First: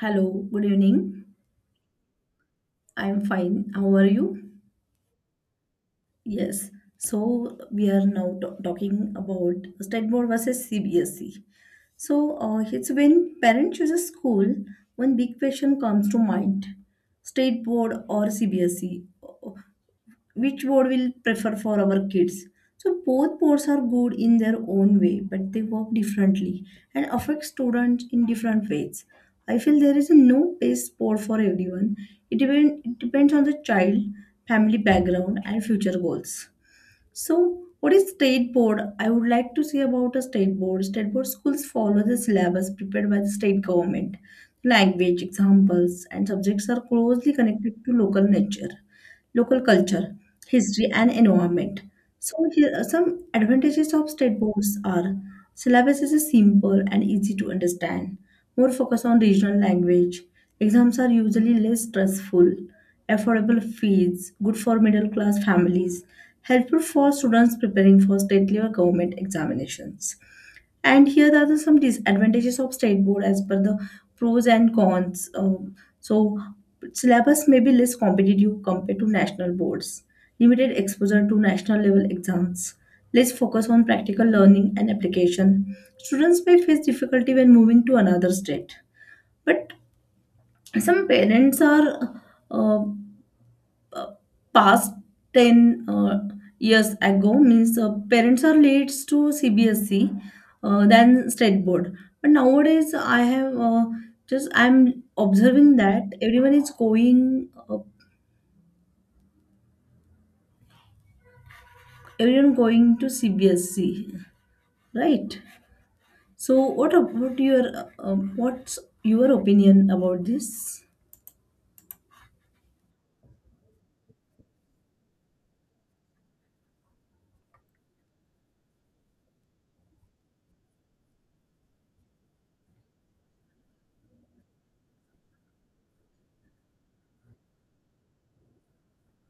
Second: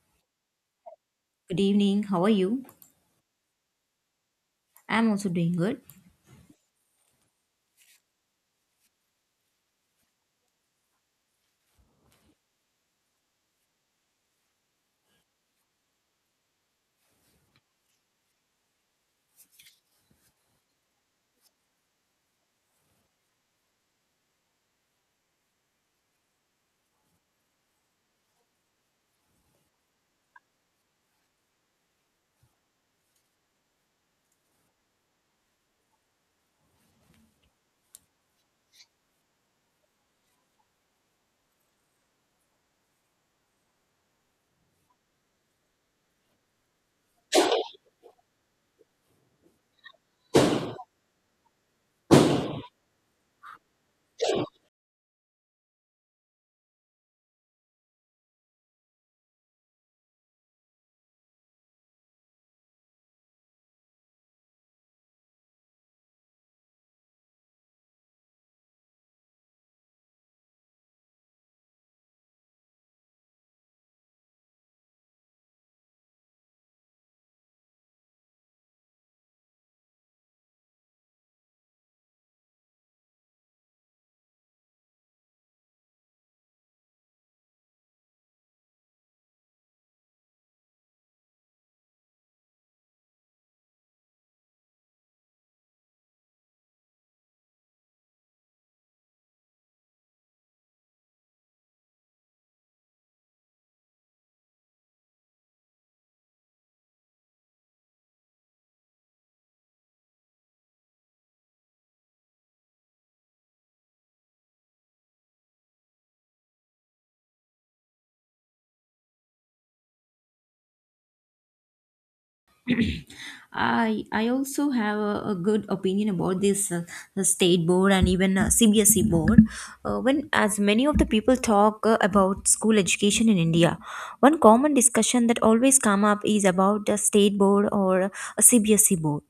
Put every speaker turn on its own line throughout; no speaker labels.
Hello, good evening.
Good evening. How are you?
I'm fine. How are you?
I'm also doing good.
Yes. So we are now talking about state board versus CBSE. It's when parent chooses school, one big question comes to mind: state board or CBSE? Which board will prefer for our kids. So both boards are good in their own way, but they work differently and affect students in different ways. I feel there is a no best board for everyone. It depends on the child, family background, and future goals. So, what is state board? I would like to say about a state board. State board schools follow the syllabus prepared by the state government. Language, examples, and subjects are closely connected to local nature, local culture, history, and environment. So, here are some advantages of state boards are syllabus is simple and easy to understand. More focus on regional language. Exams are usually less stressful, affordable fees, good for middle class families helpful for students preparing for state level government examinations. And here are some disadvantages of state board as per the pros and cons. So syllabus may be less competitive compared to national boards, limited exposure to national level exams, less focus on practical learning and application. Students may face difficulty when moving to another state. But some parents are uh, uh, past 10 years ago means parents are late to CBSE, than state board but nowadays I have just I'm observing that everyone going to CBSE, right. So what about your what's your opinion about this?
I also have a good opinion about this the state board and even CBSE board. When as many of the people talk about school education in India, one common discussion that always come up is about the state board or a CBSE board.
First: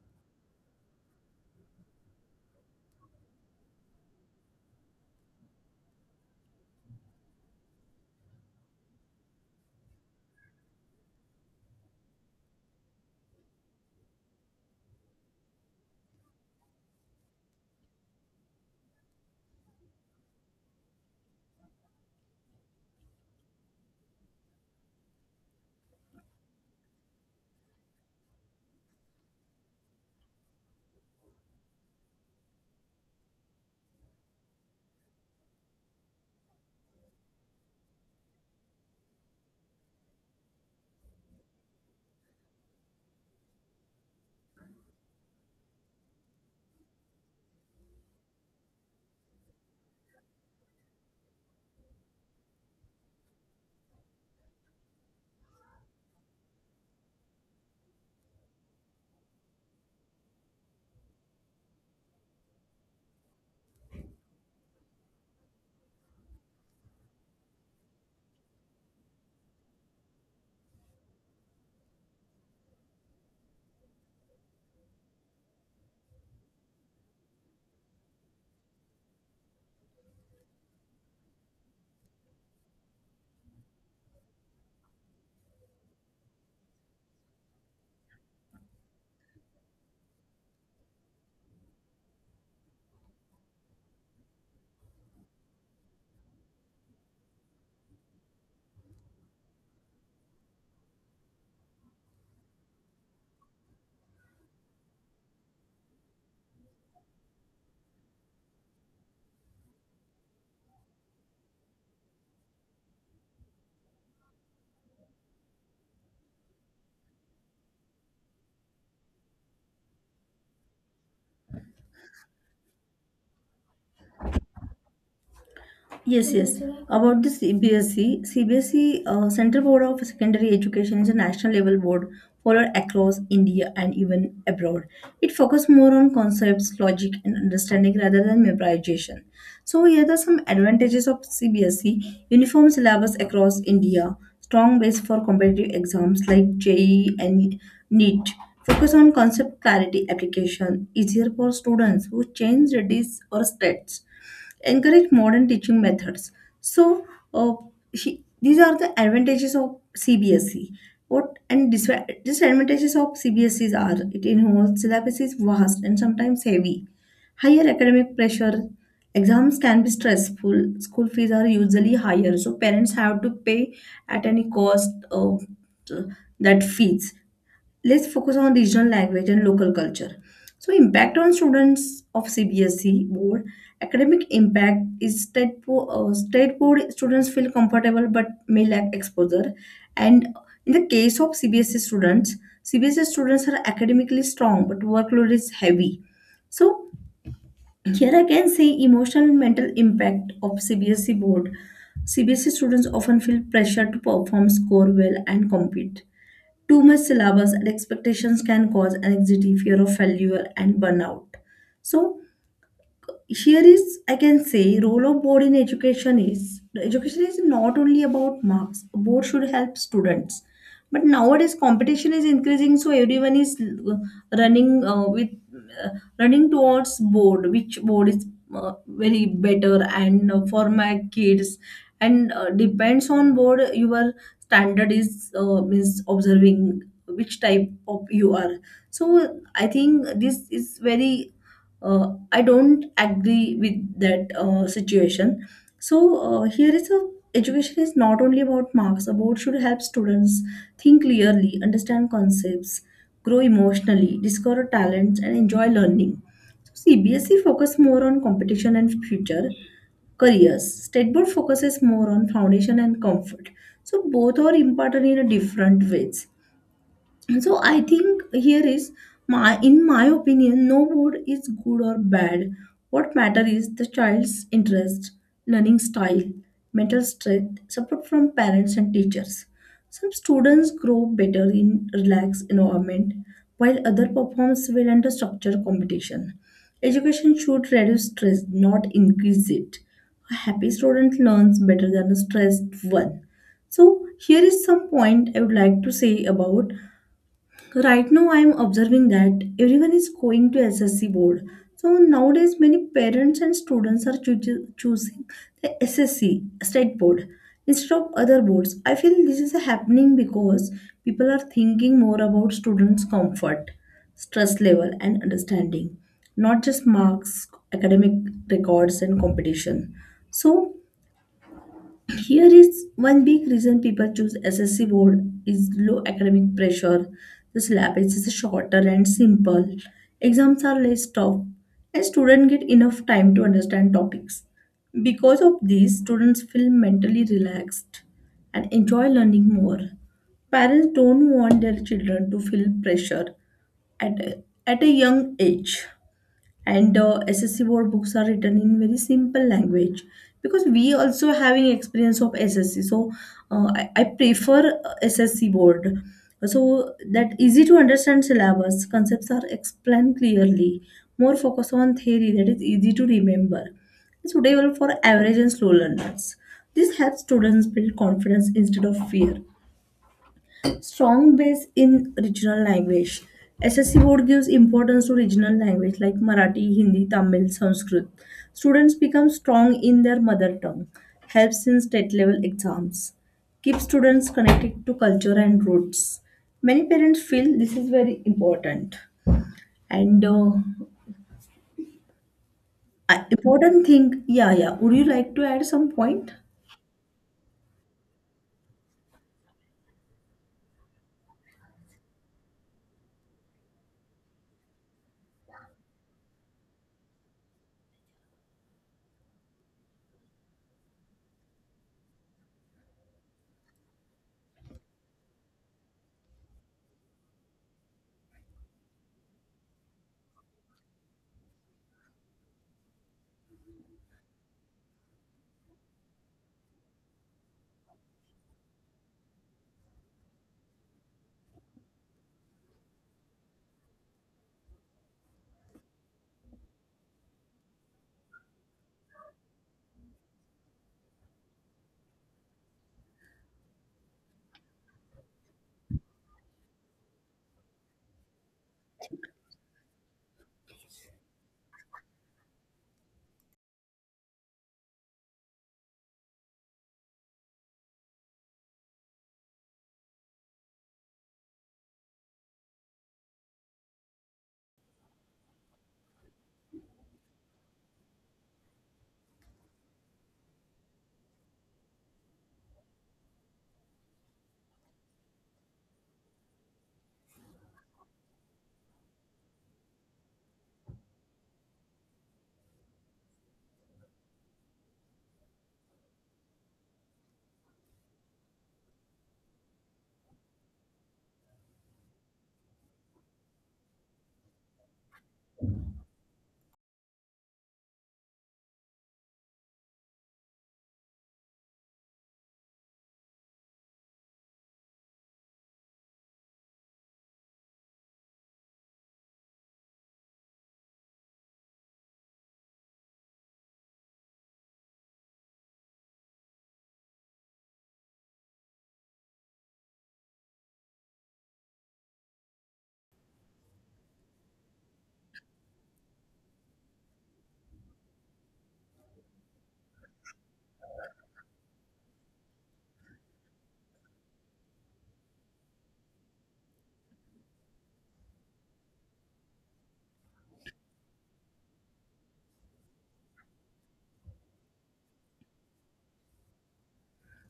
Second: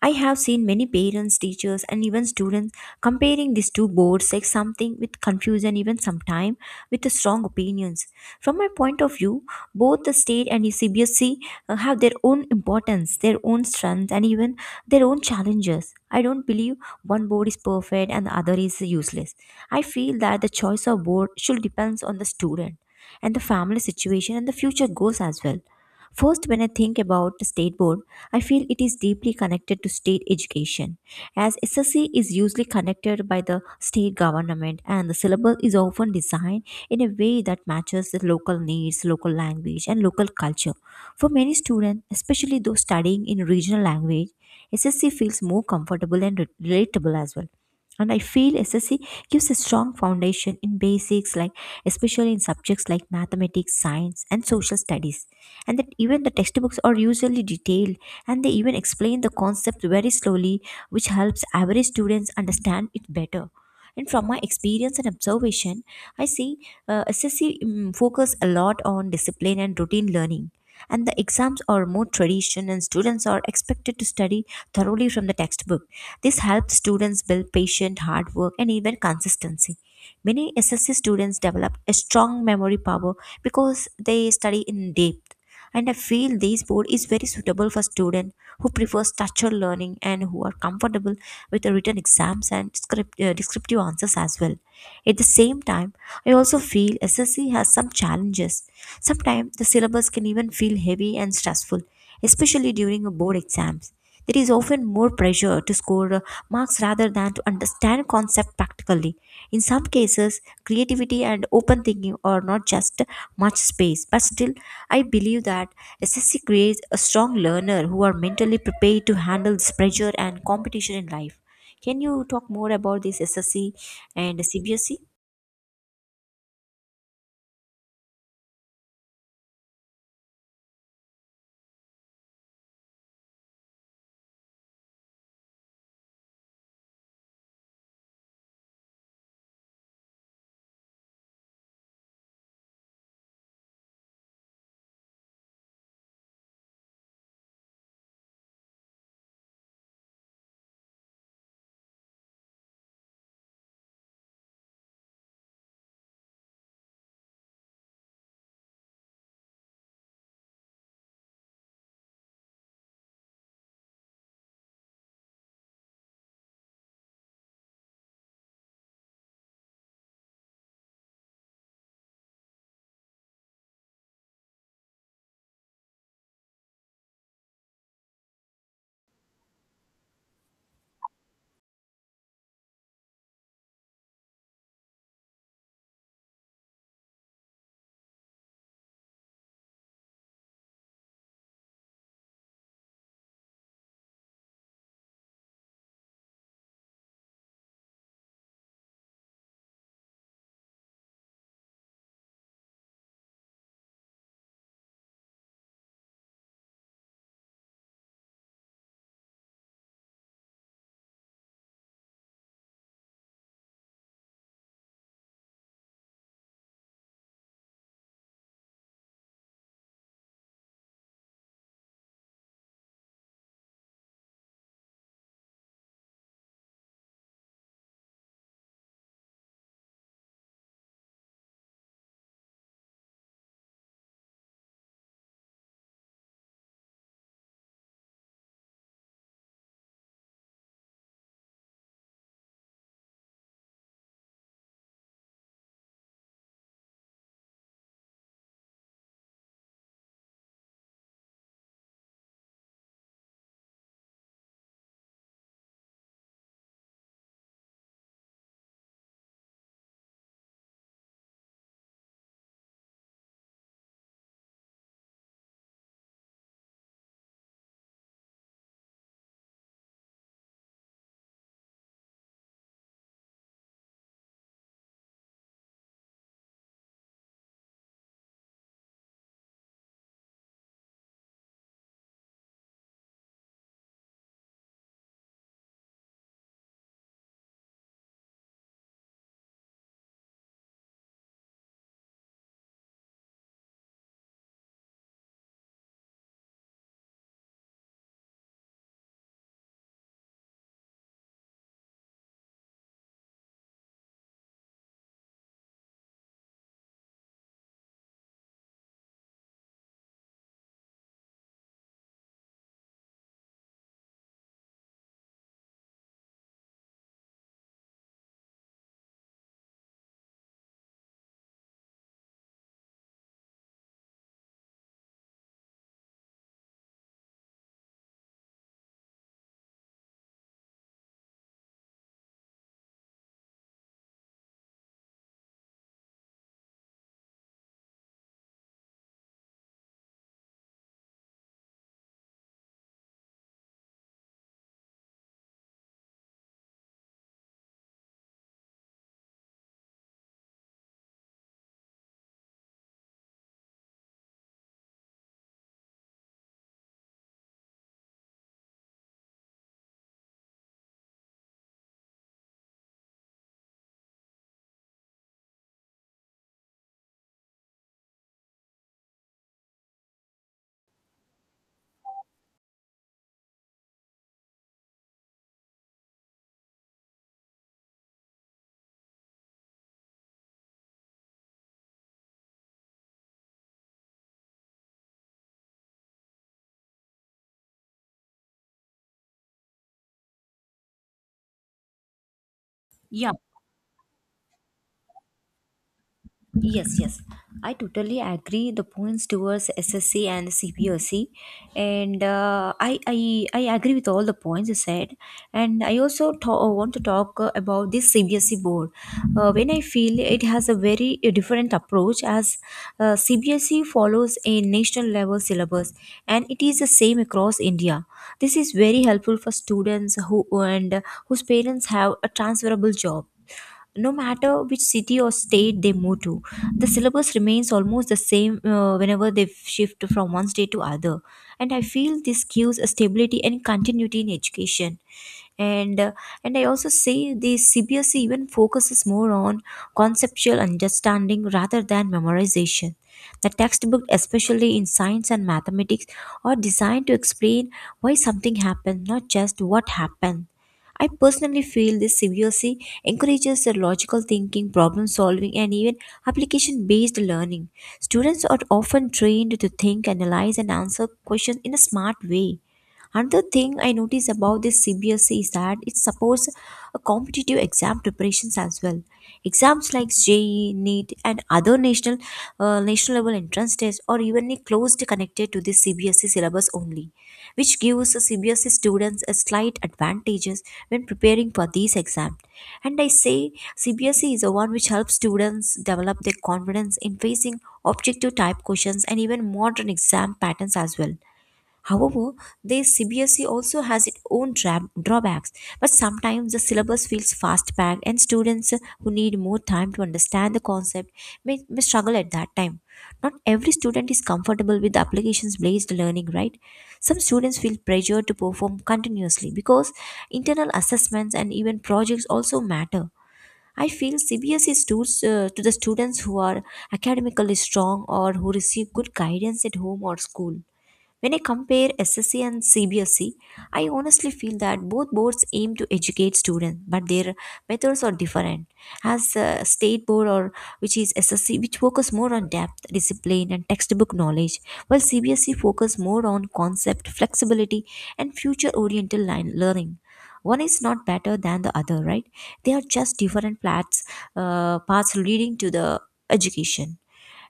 I have seen many parents, teachers, and even students comparing these two boards like something with confusion, even sometimes with the strong opinions. From my point of view, both the state and the CBSC have their own importance, their own strengths, and even their own challenges. I don't believe one board is perfect and the other is useless. I feel that the choice of board should depends on the student and the family situation and the future goals as well. First, when I think about the state board, I feel it is deeply connected to state education, as SSC is usually connected by the state government, and the syllabus is often designed in a way that matches the local needs, local language, and local culture. For many students, especially those studying in regional language, SSC feels more comfortable and relatable as well. And I feel SSC gives a strong foundation in basics, like especially in subjects like mathematics, science, and social studies, and that even the textbooks are usually detailed and they even explain the concept very slowly, which helps average students understand it better. And from my experience and observation, I see SSC focus a lot on discipline and routine learning, and the exams are more tradition and students are expected to study thoroughly from the textbook. This helps students build patient hard work and even consistency. Many SSC students develop a strong memory power because they study in depth, and I feel this board is very suitable for students who prefer structured learning and who are comfortable with the written exams and script, descriptive answers as well. At the same time, I also feel SSC has some challenges. Sometimes the syllabus can even feel heavy and stressful, especially during a board exams. There is often more pressure to score marks rather than to understand concept practically. In some cases, creativity and open thinking are not just much space, but still, I believe that SSC creates a strong learner who are mentally prepared to handle this pressure and competition in life. Can you talk more about this SSC and CBSE?
Yes, yes. About the CBSE, CBSE Central Board of Secondary Education is a national level board followed across India and even abroad. It focuses more on concepts, logic, and understanding rather than memorization. So here are some advantages of CBSE: uniform syllabus across India, strong base for competitive exams like JEE and NEET. Focus on concept clarity application, easier for students who change studies or states encourage modern teaching methods. So, uh, these are the advantages of CBSE. What and disadvantages of CBSEs are it involves syllabus is vast and sometimes heavy, higher academic pressure. Exams can be stressful. School fees are usually higher, so parents have to pay at any cost that fees let's focus on regional language and local culture. So impact on students of CBSE board academic impact is state board students feel comfortable but may lack exposure. And in the case of CBSE students, CBSE students are academically strong but workload is heavy. So here I can say emotional and mental impact of CBSE board. CBSE students often feel pressure to perform score well and compete. Too much syllabus and expectations can cause anxiety, fear of failure, and burnout. So, here is I can say role of board in education is not only about marks board should help students but nowadays competition is increasing so everyone is running uh, with uh, running towards board which board is very better and for my kids and depends on board your standard is means observing which type of you are. So I think this is very I don't agree with that situation. So here is a education is not only about marks about should help students think clearly understand concepts grow emotionally discover talents and enjoy learning. So CBSE focus more on competition and future careers state board focuses more on foundation and comfort. So both are important in a different ways. So I think here is my opinion no board is good or bad. What matter is the child's interest learning style mental strength support from parents and teachers. Some students grow better in relaxed environment while other performs well under structured competition. Education should reduce stress not increase it. A happy student learns better than a stressed one. So here is some point I would like to say about right now, I am observing that everyone is going to SSC board. So nowadays, many parents and students are choosing the SSC state board instead of other boards. I feel this is happening because people are thinking more about students' comfort, stress level, and understanding, not just marks, academic records, and competition. So here is one big reason people choose SSC board is low academic pressure. The syllabus is shorter and simple. Exams are less tough and students get enough time to understand topics. Because of this, students feel mentally relaxed and enjoy learning more. Parents don't want their children to feel pressure at a young age and SSC board books are written in very simple language because we also having experience of SSC so I prefer SSC board so that easy to understand syllabus concepts are explained clearly more focus on theory that is easy to remember. It's suitable for average and slow learners this helps students build confidence instead of fear strong base in regional language. SSC board gives importance to regional language like Marathi, Hindi, Tamil, Sanskrit. Students become strong in their mother tongue. Helps in state level exams. Keeps students connected to culture and roots. Many parents feel this is very important. And
Yeah,
important thing, yeah, yeah. Would you like to add some point?
yes, yes. I totally agree the points towards SSC and CPOC, and I agree with all the points you said, and I also want to talk about this CBSE board. When I feel it has a very different approach, as CBSE follows a national level syllabus and it is the same across India. This is very helpful for students whose parents have a transferable job. No matter which city or state they move to, the syllabus remains almost the same whenever they shift from one state to other, and I feel this gives a stability and continuity in education. And uh, and I also say the CBSE even focuses more on conceptual understanding rather than memorization. The textbook, especially in science and mathematics, are designed to explain why something happened, not just what happened. I personally feel this CBSE encourages the logical thinking, problem solving, and even application based learning. Students are often trained to think, analyze, and answer questions in a smart way. Another thing I notice about this CBSE is that it supports a competitive exam preparations as well. Exams like JEE, NEET, and other national level entrance tests are evenly closely connected to the CBSE syllabus only, which gives the CBSE students a slight advantages when preparing for these exams. And I say CBSE is the one which helps students develop their confidence in facing objective type questions and even modern exam patterns as well. However, the CBSE also has its own drawbacks, but sometimes the syllabus feels fast packed, and students who need more time to understand the concept may struggle at that time. Not every student is comfortable with the applications based learning, right? Some students feel pressured to perform continuously because internal assessments and even projects also matter. I feel CBSE tutors to the students who are academically strong or who receive good guidance at home or school. When I compare SSC and CBSE, I honestly feel that both boards aim to educate students, but their methods are different. As a state board, or which is SSC, which focus more on depth, discipline, and textbook knowledge, while CBSE focus more on concept, flexibility, and future-oriented line learning. One is not better than the other, right? They are just different paths, paths leading to the education.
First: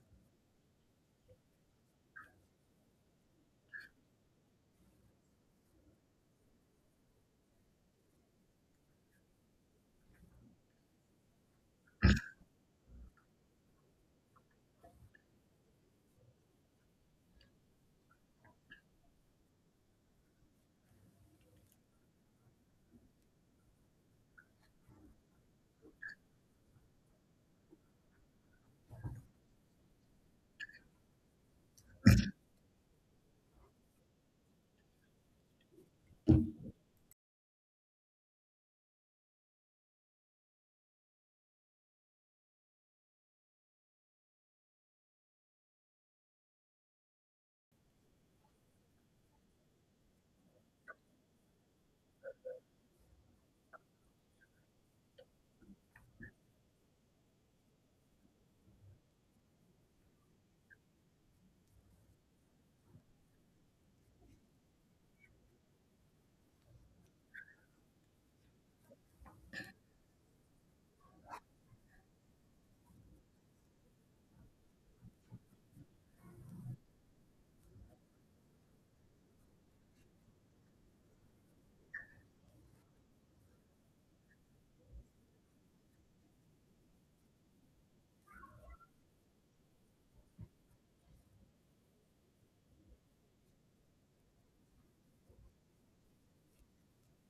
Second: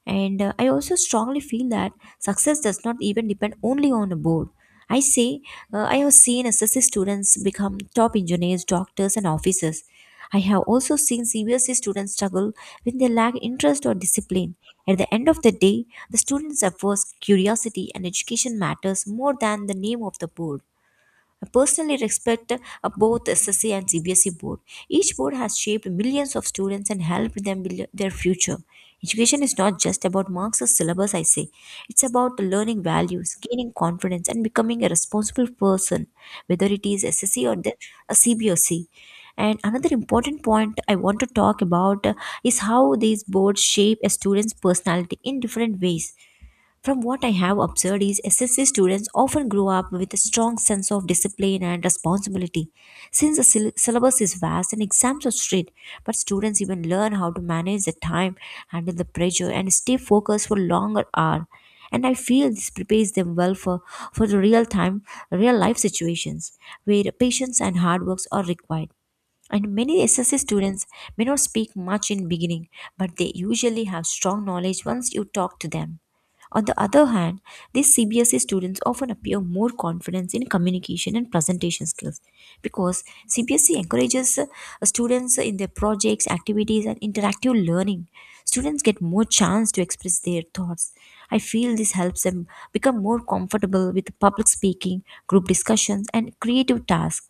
And I also strongly feel that success does not even depend only on a board. I say, I have seen SSC students become top engineers, doctors, and officers. I have also seen CBSE students struggle when they lack interest or discipline. At the end of the day, the students' efforts, curiosity, and education matters more than the name of the board. I personally respect both SSC and CBSE board. Each board has shaped millions of students and helped them build their future. Education is not just about marks or syllabus, I say. It's about learning values, gaining confidence, and becoming a responsible person, whether it is SSC or a CBSE. And another important point I want to talk about, is how these boards shape a student's personality in different ways. From what I have observed is SSC students often grow up with a strong sense of discipline and responsibility. Since the syllabus is vast and exams are strict, but students even learn how to manage the time, handle the pressure, and stay focused for longer hours. And I feel this prepares them well for the real time, real life situations where patience and hard works are required. And many SSC students may not speak much in beginning, but they usually have strong knowledge once you talk to them. On the other hand, these CBSE students often appear more confident in communication and presentation skills because CBSE encourages students in their projects, activities, and interactive learning. Students get more chance to express their thoughts. I feel this helps them become more comfortable with public speaking, group discussions, and creative tasks.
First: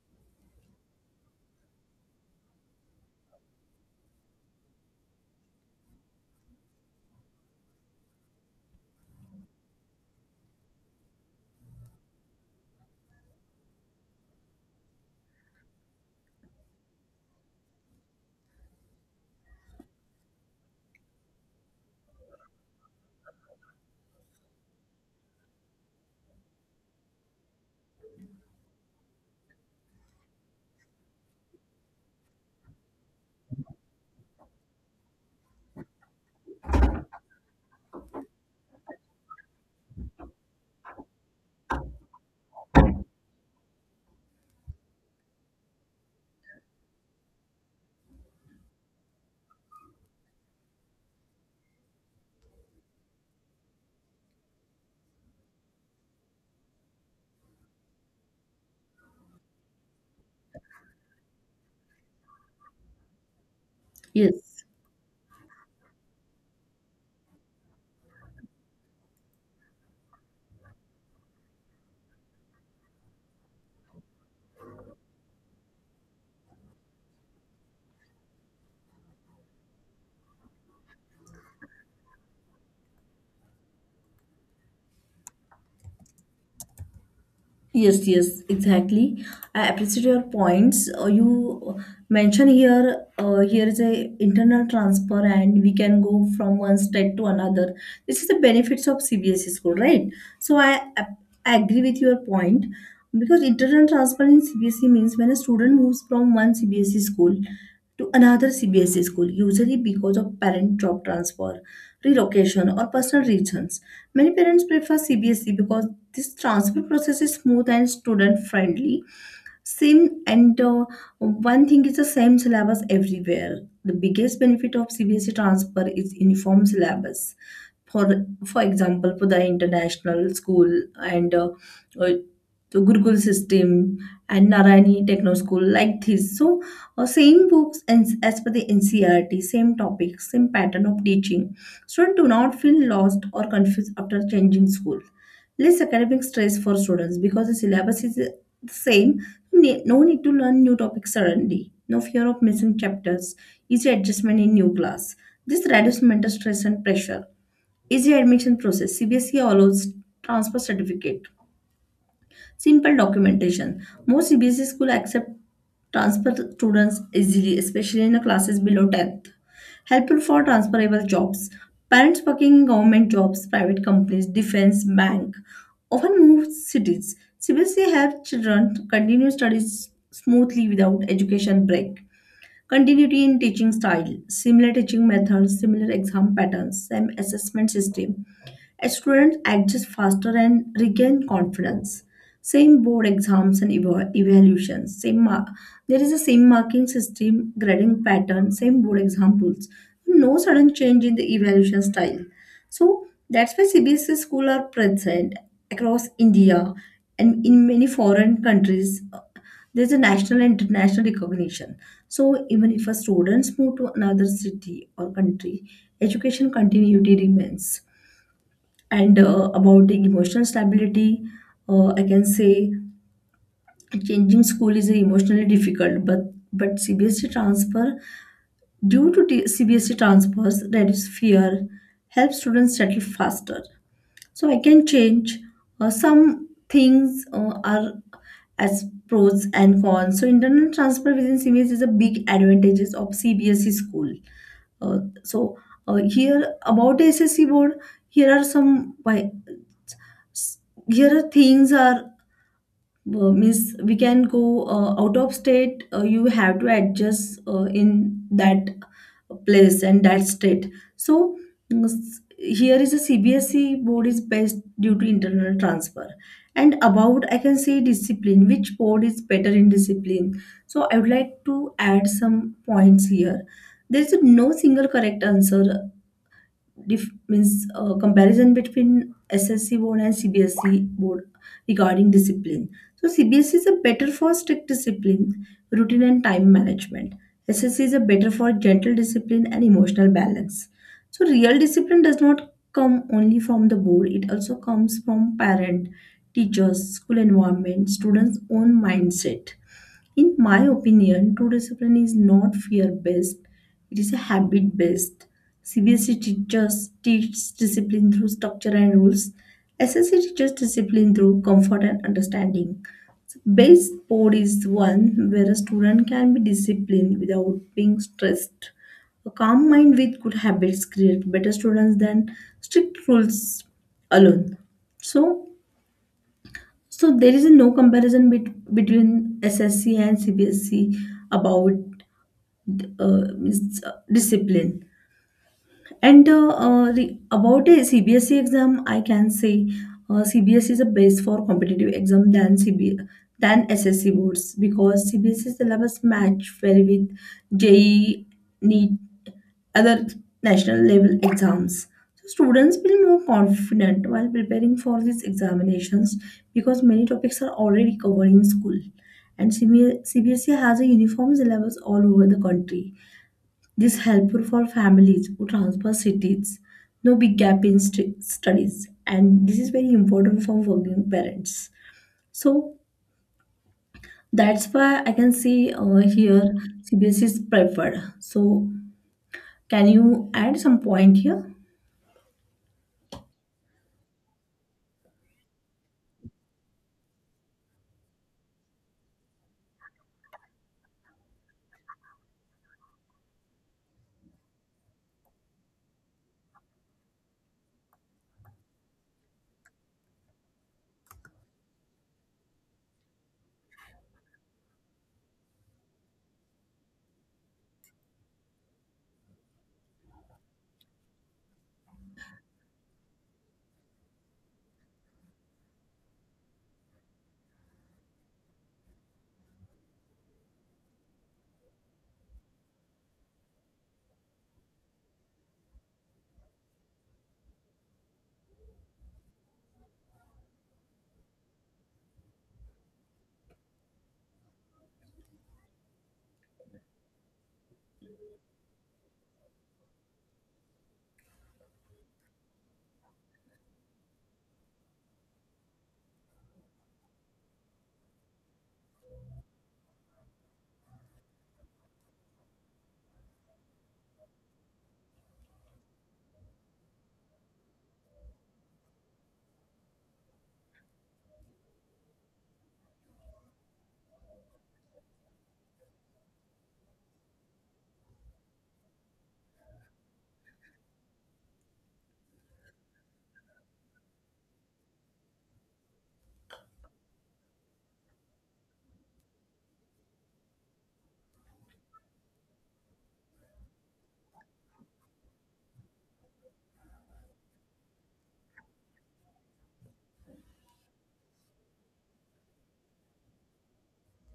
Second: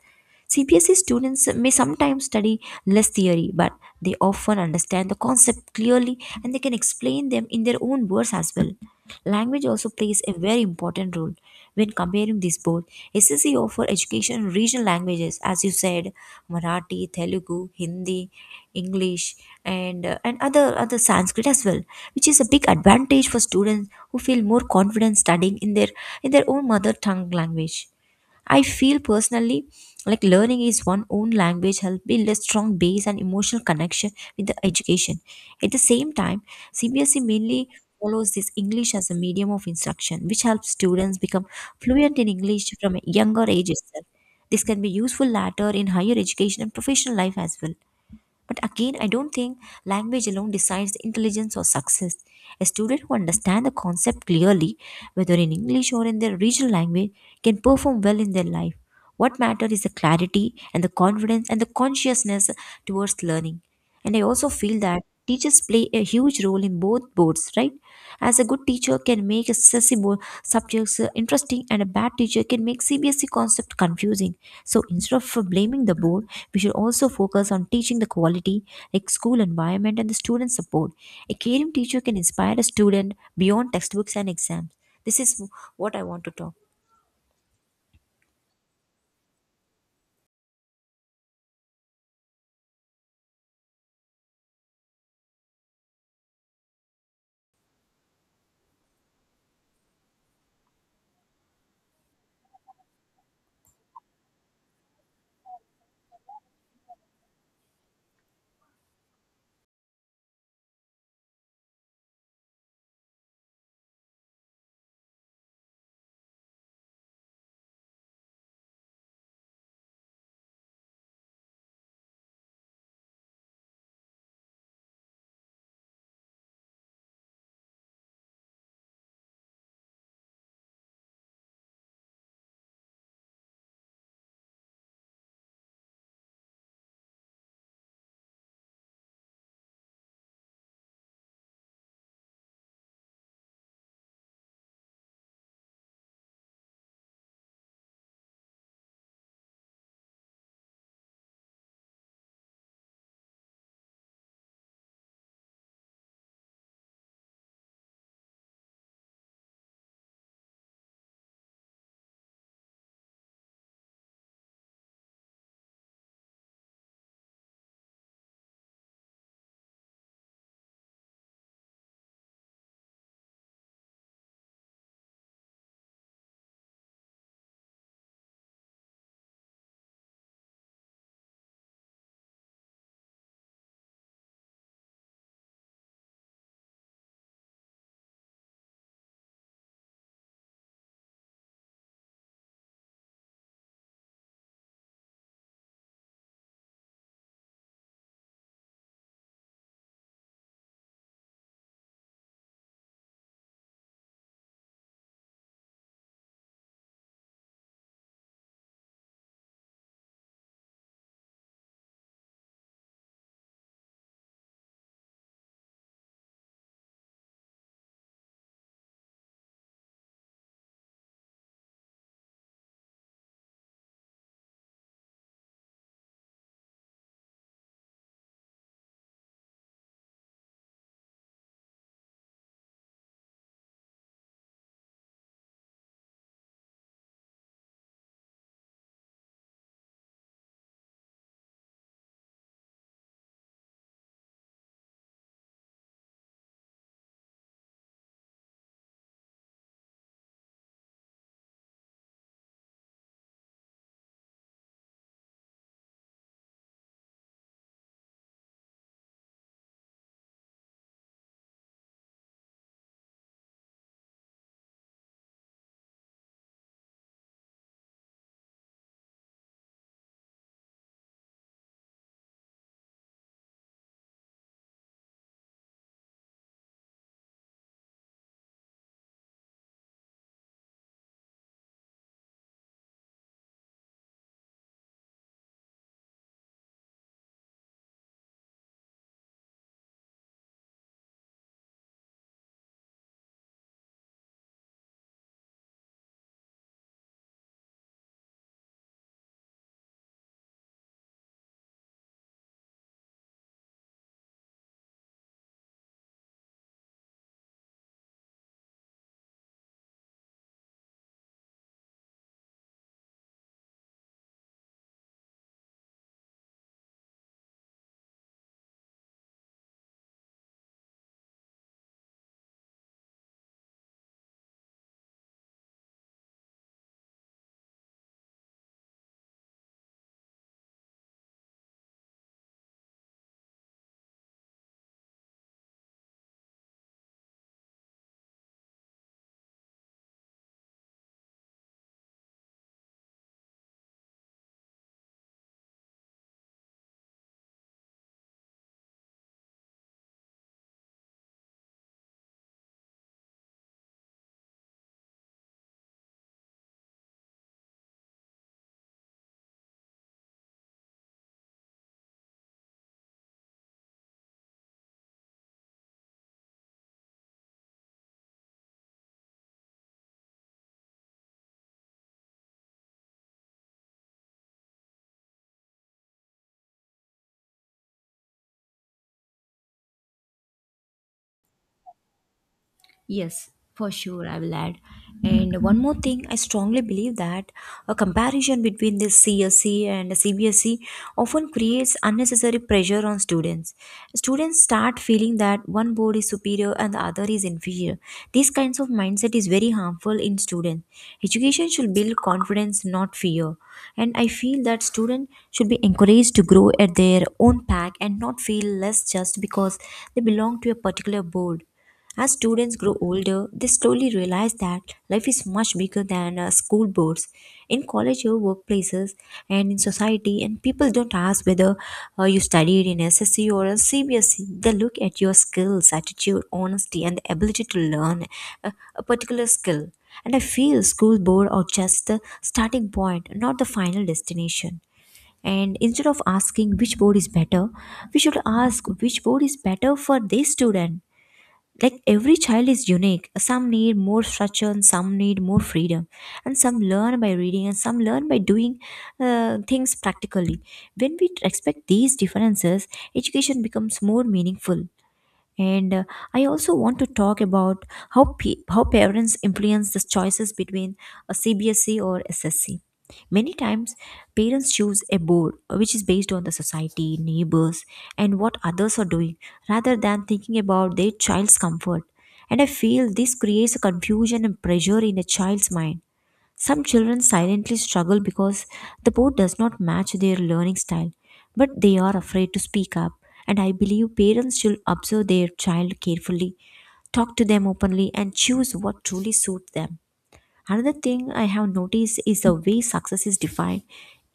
CBSE students may sometimes study less theory, but they often understand the concept clearly and they can explain them in their own words as well. Language also plays a very important role when comparing these both. SSE offer education in regional languages, as you said, Marathi, Telugu, Hindi, English, and and other Sanskrit as well, which is a big advantage for students who feel more confident studying in their own mother tongue language. I feel personally like learning is one own language help build a strong base and emotional connection with the education. At the same time, CBSE mainly follows this English as a medium of instruction, which helps students become fluent in English from a younger age itself. This can be useful later in higher education and professional life as well. But again, I don't think language alone decides intelligence or success. A student who understands the concept clearly, whether in English or in their regional language, can perform well in their life. What matters is the clarity and the confidence and the consciousness towards learning. And I also
Yes.
feel that teachers play a huge role in both boards, right? As a good teacher can make accessible subjects interesting, and a bad teacher can make CBSE concept confusing. So instead of blaming the board, we should also focus on teaching the quality, like school environment and the student support. A caring teacher can inspire a student beyond textbooks and exams. This is what I want to talk.
Yes, yes, exactly. I appreciate your points. You mentioned here, here is a internal transfer, and we can go from one state to another. This is the benefits of CBSE school, right? So I, ap- I agree with your point because internal transfer in CBSE means when a student moves from one CBSE school to another CBSE school, usually because of parent job transfer, relocation, or personal reasons. Many parents prefer CBSE because this transfer process is smooth and student friendly same and one thing is the same syllabus everywhere. The biggest benefit of CBSE transfer is uniform syllabus for for example for the international school and uh, the gurukul system and narayani techno school like this so same books and as per the ncrt same topics, same pattern of teaching students do not feel lost or confused after changing school less academic stress for students because the syllabus is the same. No need to learn new topics suddenly no fear of missing chapters easy adjustment in new class. This reduces mental stress and pressure. Easy admission process. CBSE allows transfer certificate. Simple documentation. Most CBSE schools accept transfer students easily, especially in the classes below 10th. Helpful for transferable jobs. Parents working in government jobs, private companies, defense, bank often move cities. CBSE helps children continue studies smoothly without education break. Continuity in teaching style, similar teaching methods, similar exam patterns, same assessment system. Students adjust faster and regain confidence. Same board exams and evaluations, same mark. There is a same marking system, grading pattern, same board exam rules. No sudden change in the evaluation style. So that's why CBSE schools are present across India and in many foreign countries. There's a national and international recognition. So even if a students move to another city or country, education continuity remains. And about the emotional stability, I can say changing school is emotionally difficult, but CBSE transfer CBSE transfers that is fear, helps students settle faster. So I can change some things are as pros and cons. So internal transfer within CBSE is a big advantages of CBSE school. Uh, so here about the SSC board, here are some s- here are things are means we can go out of state you have to adjust in that place and that state so here is a CBSE board is best due to internal transfer. And about I can say discipline which board is better in discipline so I would like to add some points here. There is no single correct answer dif- means comparison between SSC board and CBSE board regarding discipline. So CBSE is a better for strict discipline, routine and time management. SSC is a better for gentle discipline and emotional balance. So real discipline does not come only from the board; it also comes from parent, teachers, school environment, students' own mindset. In my opinion, true discipline is not fear based, it is a habit based. CBSE teachers teach discipline through structure and rules. SSE teaches discipline through comfort and understanding. Base board is one where a student can be disciplined without being stressed. A calm mind with good habits create better students than strict rules alone. So, there is no comparison between SSC and CBSC about discipline. And about a CBSE exam, I can say CBSE is a base for competitive exam than SSC boards because CBSE syllabus match well with JEE, NEET, other national level exams. So students feel more confident while preparing for these examinations because many topics are already covered in school. And CBSE has a uniform syllabus all over the country this helpful for families who transfer cities, no big gap in studies, and this is very important for working parents. So that's why I can see here CBS is preferred. So can you add some point here?
Yes, for sure, I will add. And one more thing, I strongly believe that a comparison between the CSE and the CBSE often creates unnecessary pressure on students. Students start feeling that one board is superior and the other is inferior. These kinds of mindset is very harmful in students. Education should build confidence, not fear. And I feel that students should be encouraged to grow at their own pack and not feel less just because they belong to a particular board. As students grow older, they slowly realize that life is much bigger than school boards. In college or workplaces and in society, and people don't ask whether you studied in SSC or a CBSE. They look at your skills, attitude, honesty, and the ability to learn a particular skill. And I feel school board are just the starting point, not the final destination. And instead of asking which board is better, we should ask which board is better for this student. Like every child is unique, some need more structure and some need more freedom, and some learn by reading and some learn by doing things practically. When we respect these differences, education becomes more meaningful. And uh, i also want to talk about how parents influence the choices between a CBSE or SSC. Many times parents choose a board which is based on the society, neighbors, and what others are doing rather than thinking about their child's comfort. And I feel this creates a confusion and pressure in a child's mind. Some children silently struggle because the board does not match their learning style, but they are afraid to speak up. And I believe parents should observe their child carefully, talk to them openly, and choose what truly suits them. Another thing I have noticed is the way success is defined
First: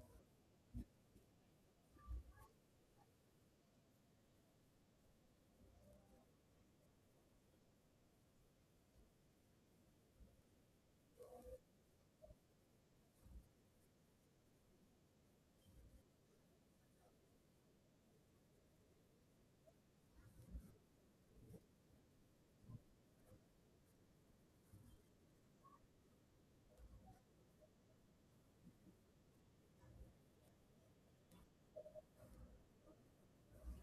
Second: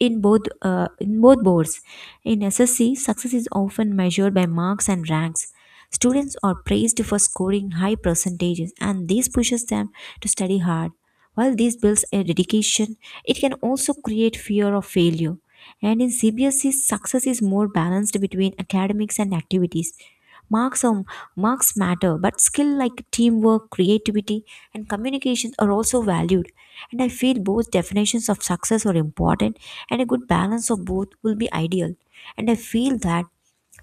in both boards. In SSC, success is often measured by marks and ranks. Students are praised for scoring high percentages, and this pushes them to study hard. While this builds a dedication, it can also create fear of failure. And in CBSE, success is more balanced between academics and activities. Marks are Marks matter, but skill like teamwork, creativity, and communication are also valued. And I feel both definitions of success are important, and a good balance of both will be ideal. And I feel that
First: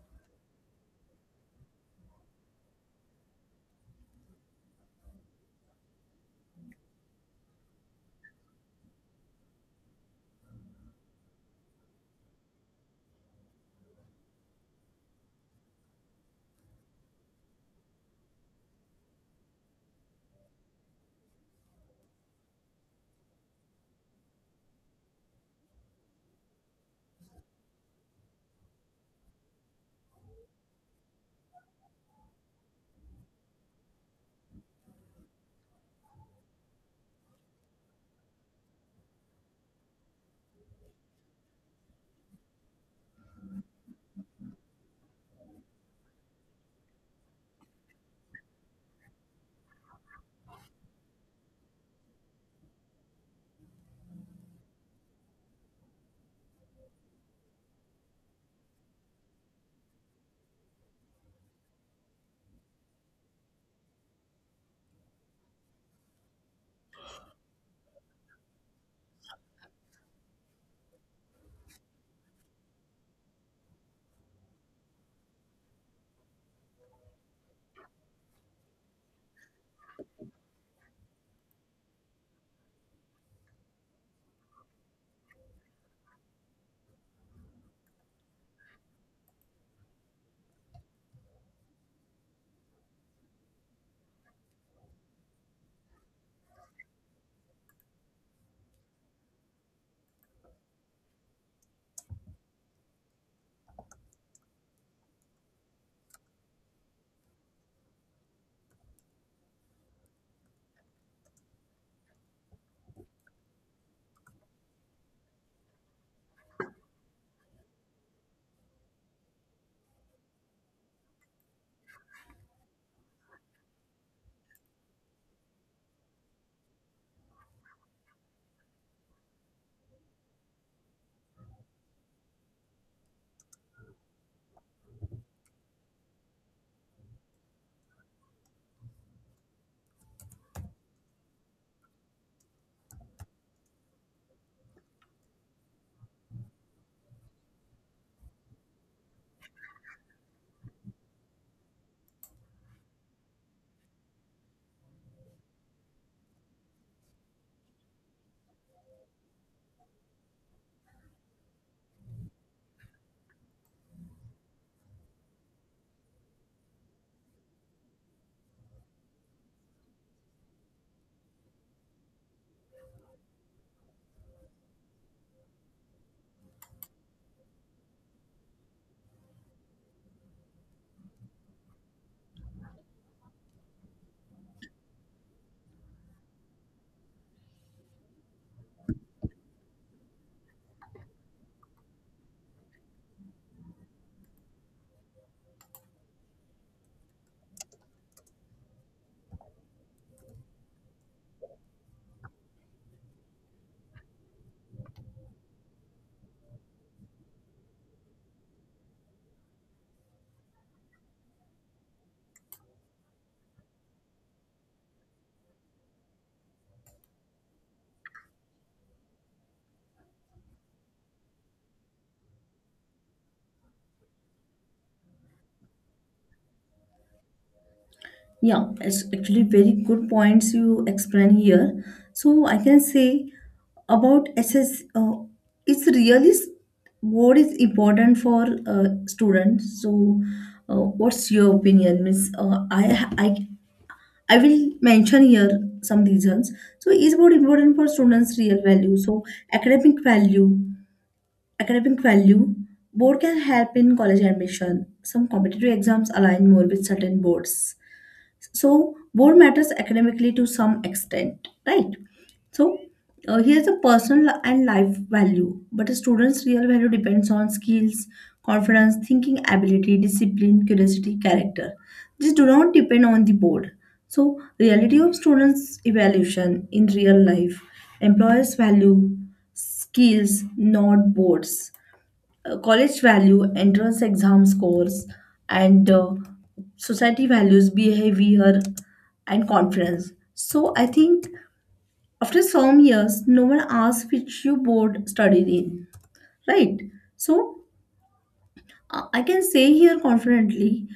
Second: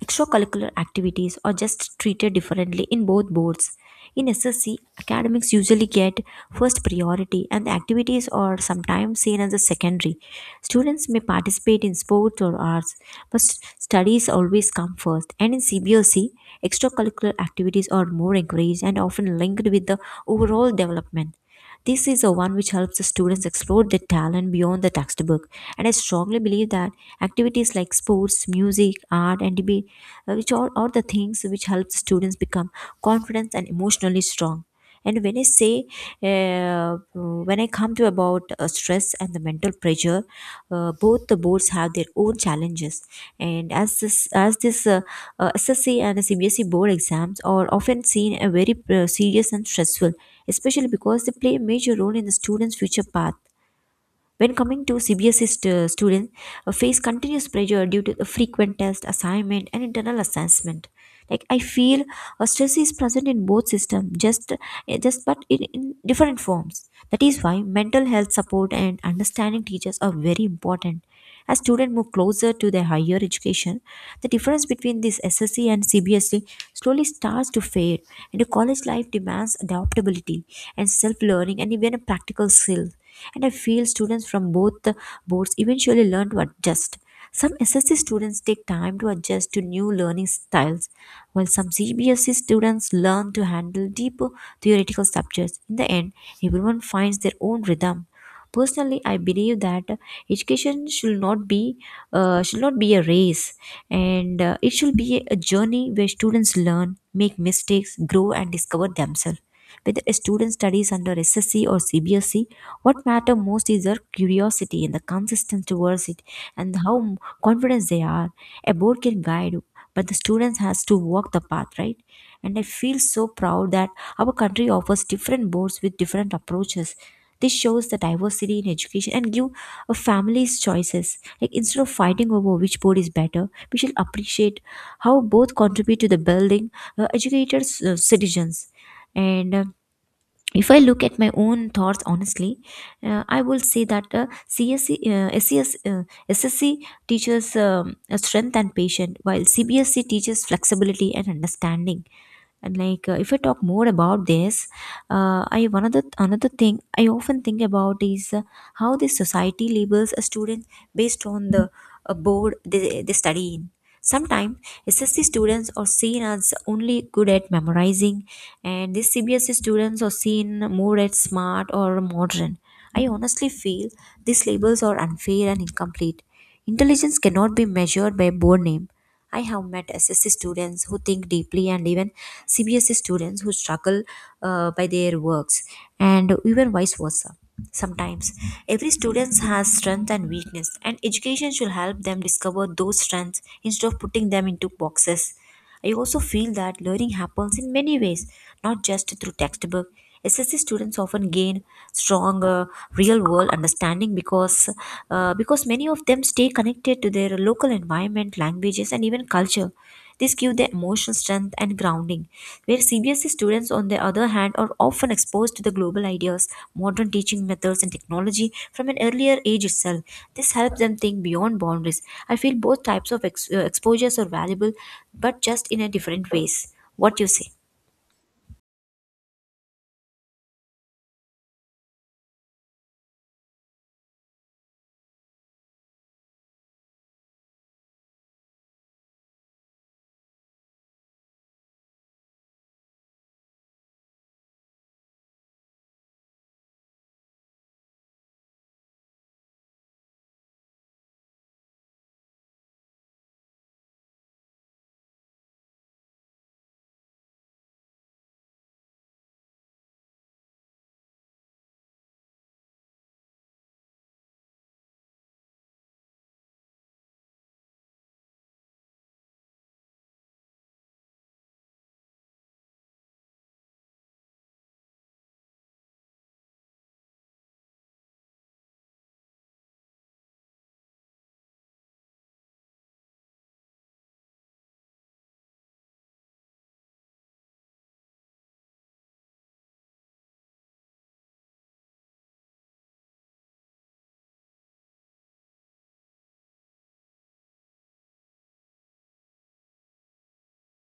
extracurricular activities are just treated differently in both boards. In SSC, academics usually get first priority and the activities are sometimes seen as a secondary. Students may participate in sports or arts, but studies always come first. And in CBOC, extracurricular activities are more encouraged and often linked with the overall development. This is the one which helps the students explore their talent beyond the textbook. And I strongly believe that activities like sports, music, art, and debate, which are the things which help students become confident and emotionally strong. And when i say uh, when i come to about stress and the mental pressure, both the boards have their own challenges, and as this SSC and CBSE board exams are often seen a very serious and stressful, especially because they play a major role in the student's future path. When coming to CBSE students, face continuous pressure due to the frequent test, assignment, and internal assessment. Like I feel, stress is present in both systems, just but in different forms. That is why mental health support and understanding teachers are very important. As students move closer to their higher education, the difference between this SSC and CBSE slowly starts to fade, and the college life demands adaptability and self-learning and even a practical skill. And I feel students from both the boards eventually learn to adjust. Some SSC students take time to adjust to new learning styles, while some CBSE students learn to handle deeper theoretical subjects. In the end, everyone finds their own rhythm. Personally, I believe that education should not be, should not be a race, and it should be a journey where students learn, make mistakes, grow, and discover themselves. Whether a student studies under SSC or CBSE, what matter most is their curiosity and the consistency towards it, and how confident they are. A board can guide, but the students has to walk the path, right? And I feel so proud that our country offers different boards with different approaches. This shows the diversity in education and give a families choices. Like, instead of fighting over which board is better, we should appreciate how both contribute to the building educated citizens. And if I look at my own thoughts honestly, I will say that uh, CSE, uh, SES, uh, SSC teaches strength and patience, while CBSC teaches flexibility and understanding. And if I talk more about this, I one other another thing I often think about is how the society labels a student based on the board they study in. Sometimes SSC students are seen as only good at memorizing, and these CBSC students are seen more as smart or modern. I honestly feel these labels are unfair and incomplete. Intelligence cannot be measured by a board name. I have met SSC students who think deeply and even CBSE students who struggle by their works, and even vice versa. Sometimes every student has strength and weakness, and education should help them discover those strengths instead of putting them into boxes. I also feel that learning happens in many ways, not just through textbook. SSC students often gain stronger real-world understanding because many of them stay connected to their local environment, languages, and even culture. This gives them emotional strength, warmth, and grounding, where CBSE students, on the other hand, are often exposed to the global ideas, modern teaching methods, and technology from an earlier age itself. This helps them think beyond boundaries. I feel both types of exposures are valuable, but just in a different ways. What you say?
Yeah, it's actually very good points you explain here. So I can say about it's really what is important for students. So, what's your opinion? Means, I will mention here some reasons. So, is what important for students' real value? So, academic value, academic value. Board can help in college admission. Some competitive exams align more with certain boards so, board matters academically to some extent, right? So, here's a personal and life value, but a student's real value depends on skills, confidence, thinking ability, discipline, curiosity, character. These do not depend on the board. So, reality of students' evaluation in real life, employers value skills, not boards. College value entrance exam scores and society values behavior and confidence. So I think after some years no one asks which you board studied in, right? So I can say here confidently,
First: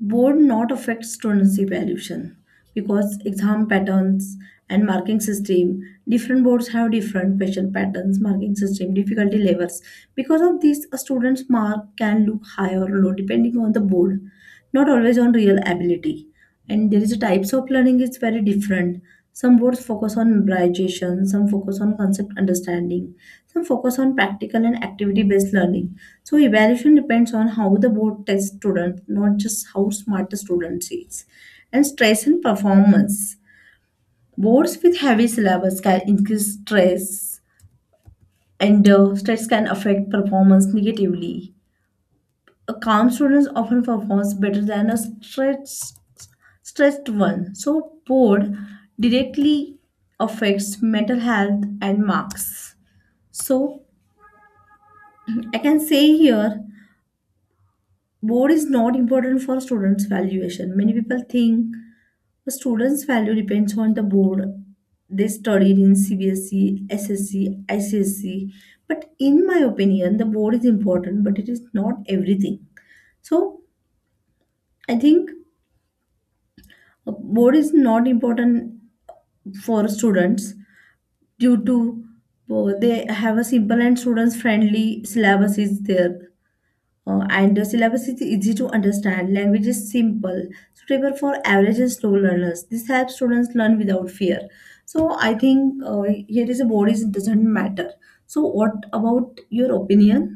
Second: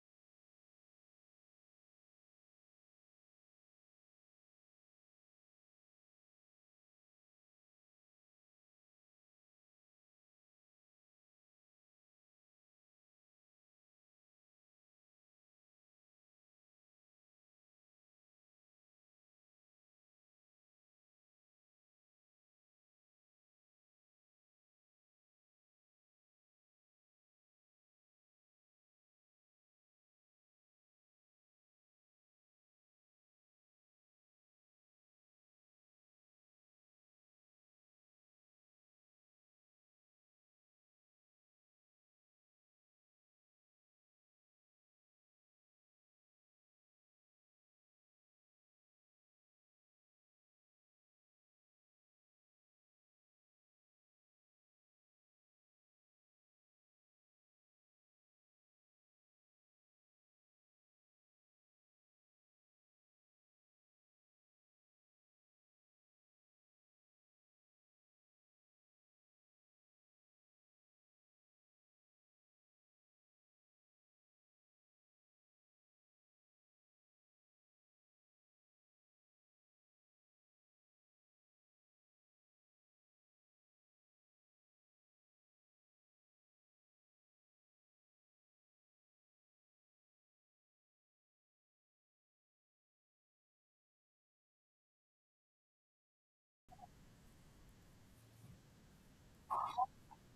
board not affect students' evaluation because exam patterns and marking system, different boards have different question patterns, marking system, difficulty levels. Because of this, a student's mark can look high or low depending on the board, not always on real ability and there is types of learning is very different. Some boards focus on memorization some focus on concept understanding some focus on practical and activity based learning. So evaluation depends on how the board tests students, not just how smart the student is and stress and performance boards with heavy syllabus can increase stress and stress can affect performance negatively. A calm student often performs better than a stressed one. So board directly affects mental health and marks. So I can say here board is not important for students' valuation. Many people think the students' value depends on the board. They studied in CBSE, SSC, ICSE. But in my opinion, the board is important, but it is not everything. So I think a board is not important for students due to oh, they have a simple and students friendly syllabus is there and the syllabus is easy to understand language is simple suitable for average and slow learners this helps students learn without fear. So I think here is a board is doesn't matter. So what about your opinion?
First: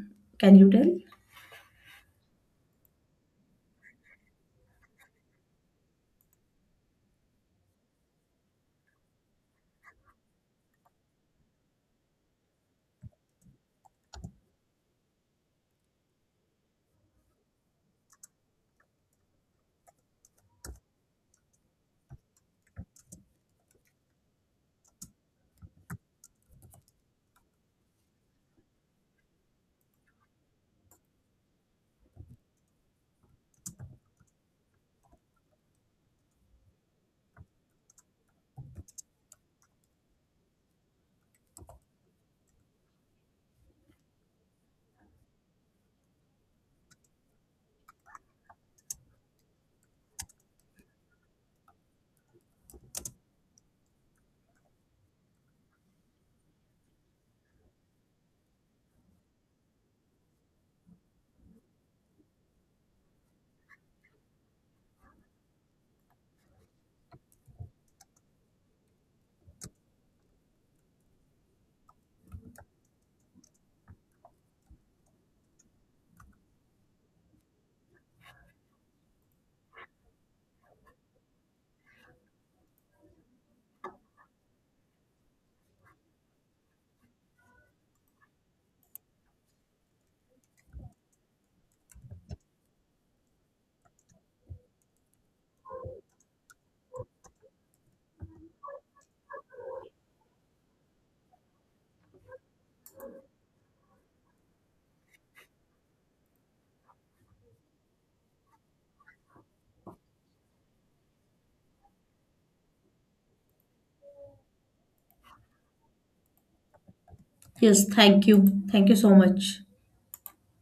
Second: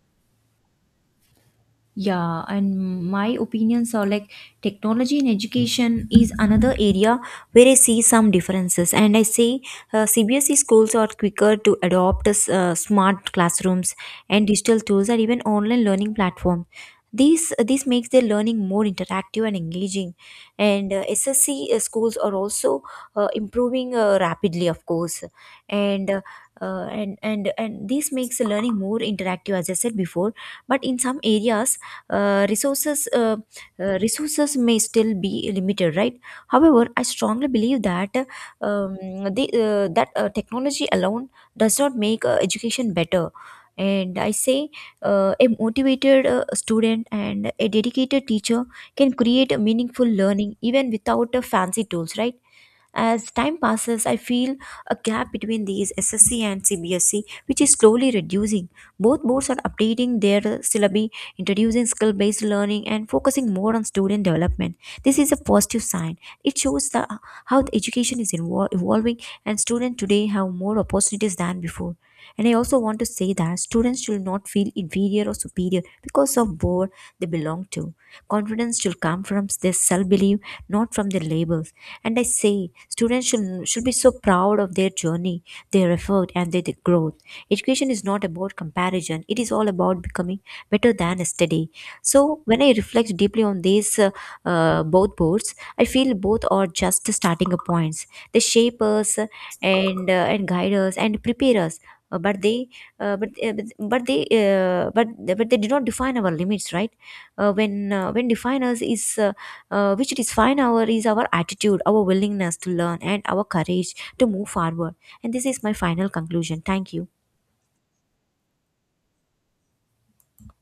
Can you tell?
Yeah, and my opinions are like, technology in education is another area where I see some differences. And I say CBSE schools are quicker to adopt smart classrooms and digital tools and even online learning platform. These this makes their learning more interactive and engaging. And SSC schools are also improving rapidly, of course. And uh, and this makes the learning more interactive, as I said before. But in some areas uh, resources uh, resources may still be limited, right? However, I strongly believe that um, technology alone does not make education better. And I say a motivated student and a dedicated teacher can create a meaningful learning even without fancy tools, right? As time passes, I feel a gap between these SSC and CBSC, which is slowly reducing. Both boards are updating their syllabi, introducing skill based learning, and focusing more on student development. This is a positive sign. It shows how the education is evolving, and students today have more opportunities than before. And I also want to say that students should not feel inferior or superior because of board they belong to. Confidence should come from their self belief, not from their labels. And I say students should be so proud of their journey, their effort, and their growth. Education is not about comparison, it is all about becoming better than yesterday. So, when I reflect deeply on these both boards, I feel both are just the starting points. They shape us and guide us and prepare us. Uh, but they uh, but, uh, but but they uh, but but they do not define our limits, right? When definers is which define our is our attitude, our willingness to learn, and our courage to move forward. And this is my final conclusion. Thank you.
Yes, thank you. Thank you so much.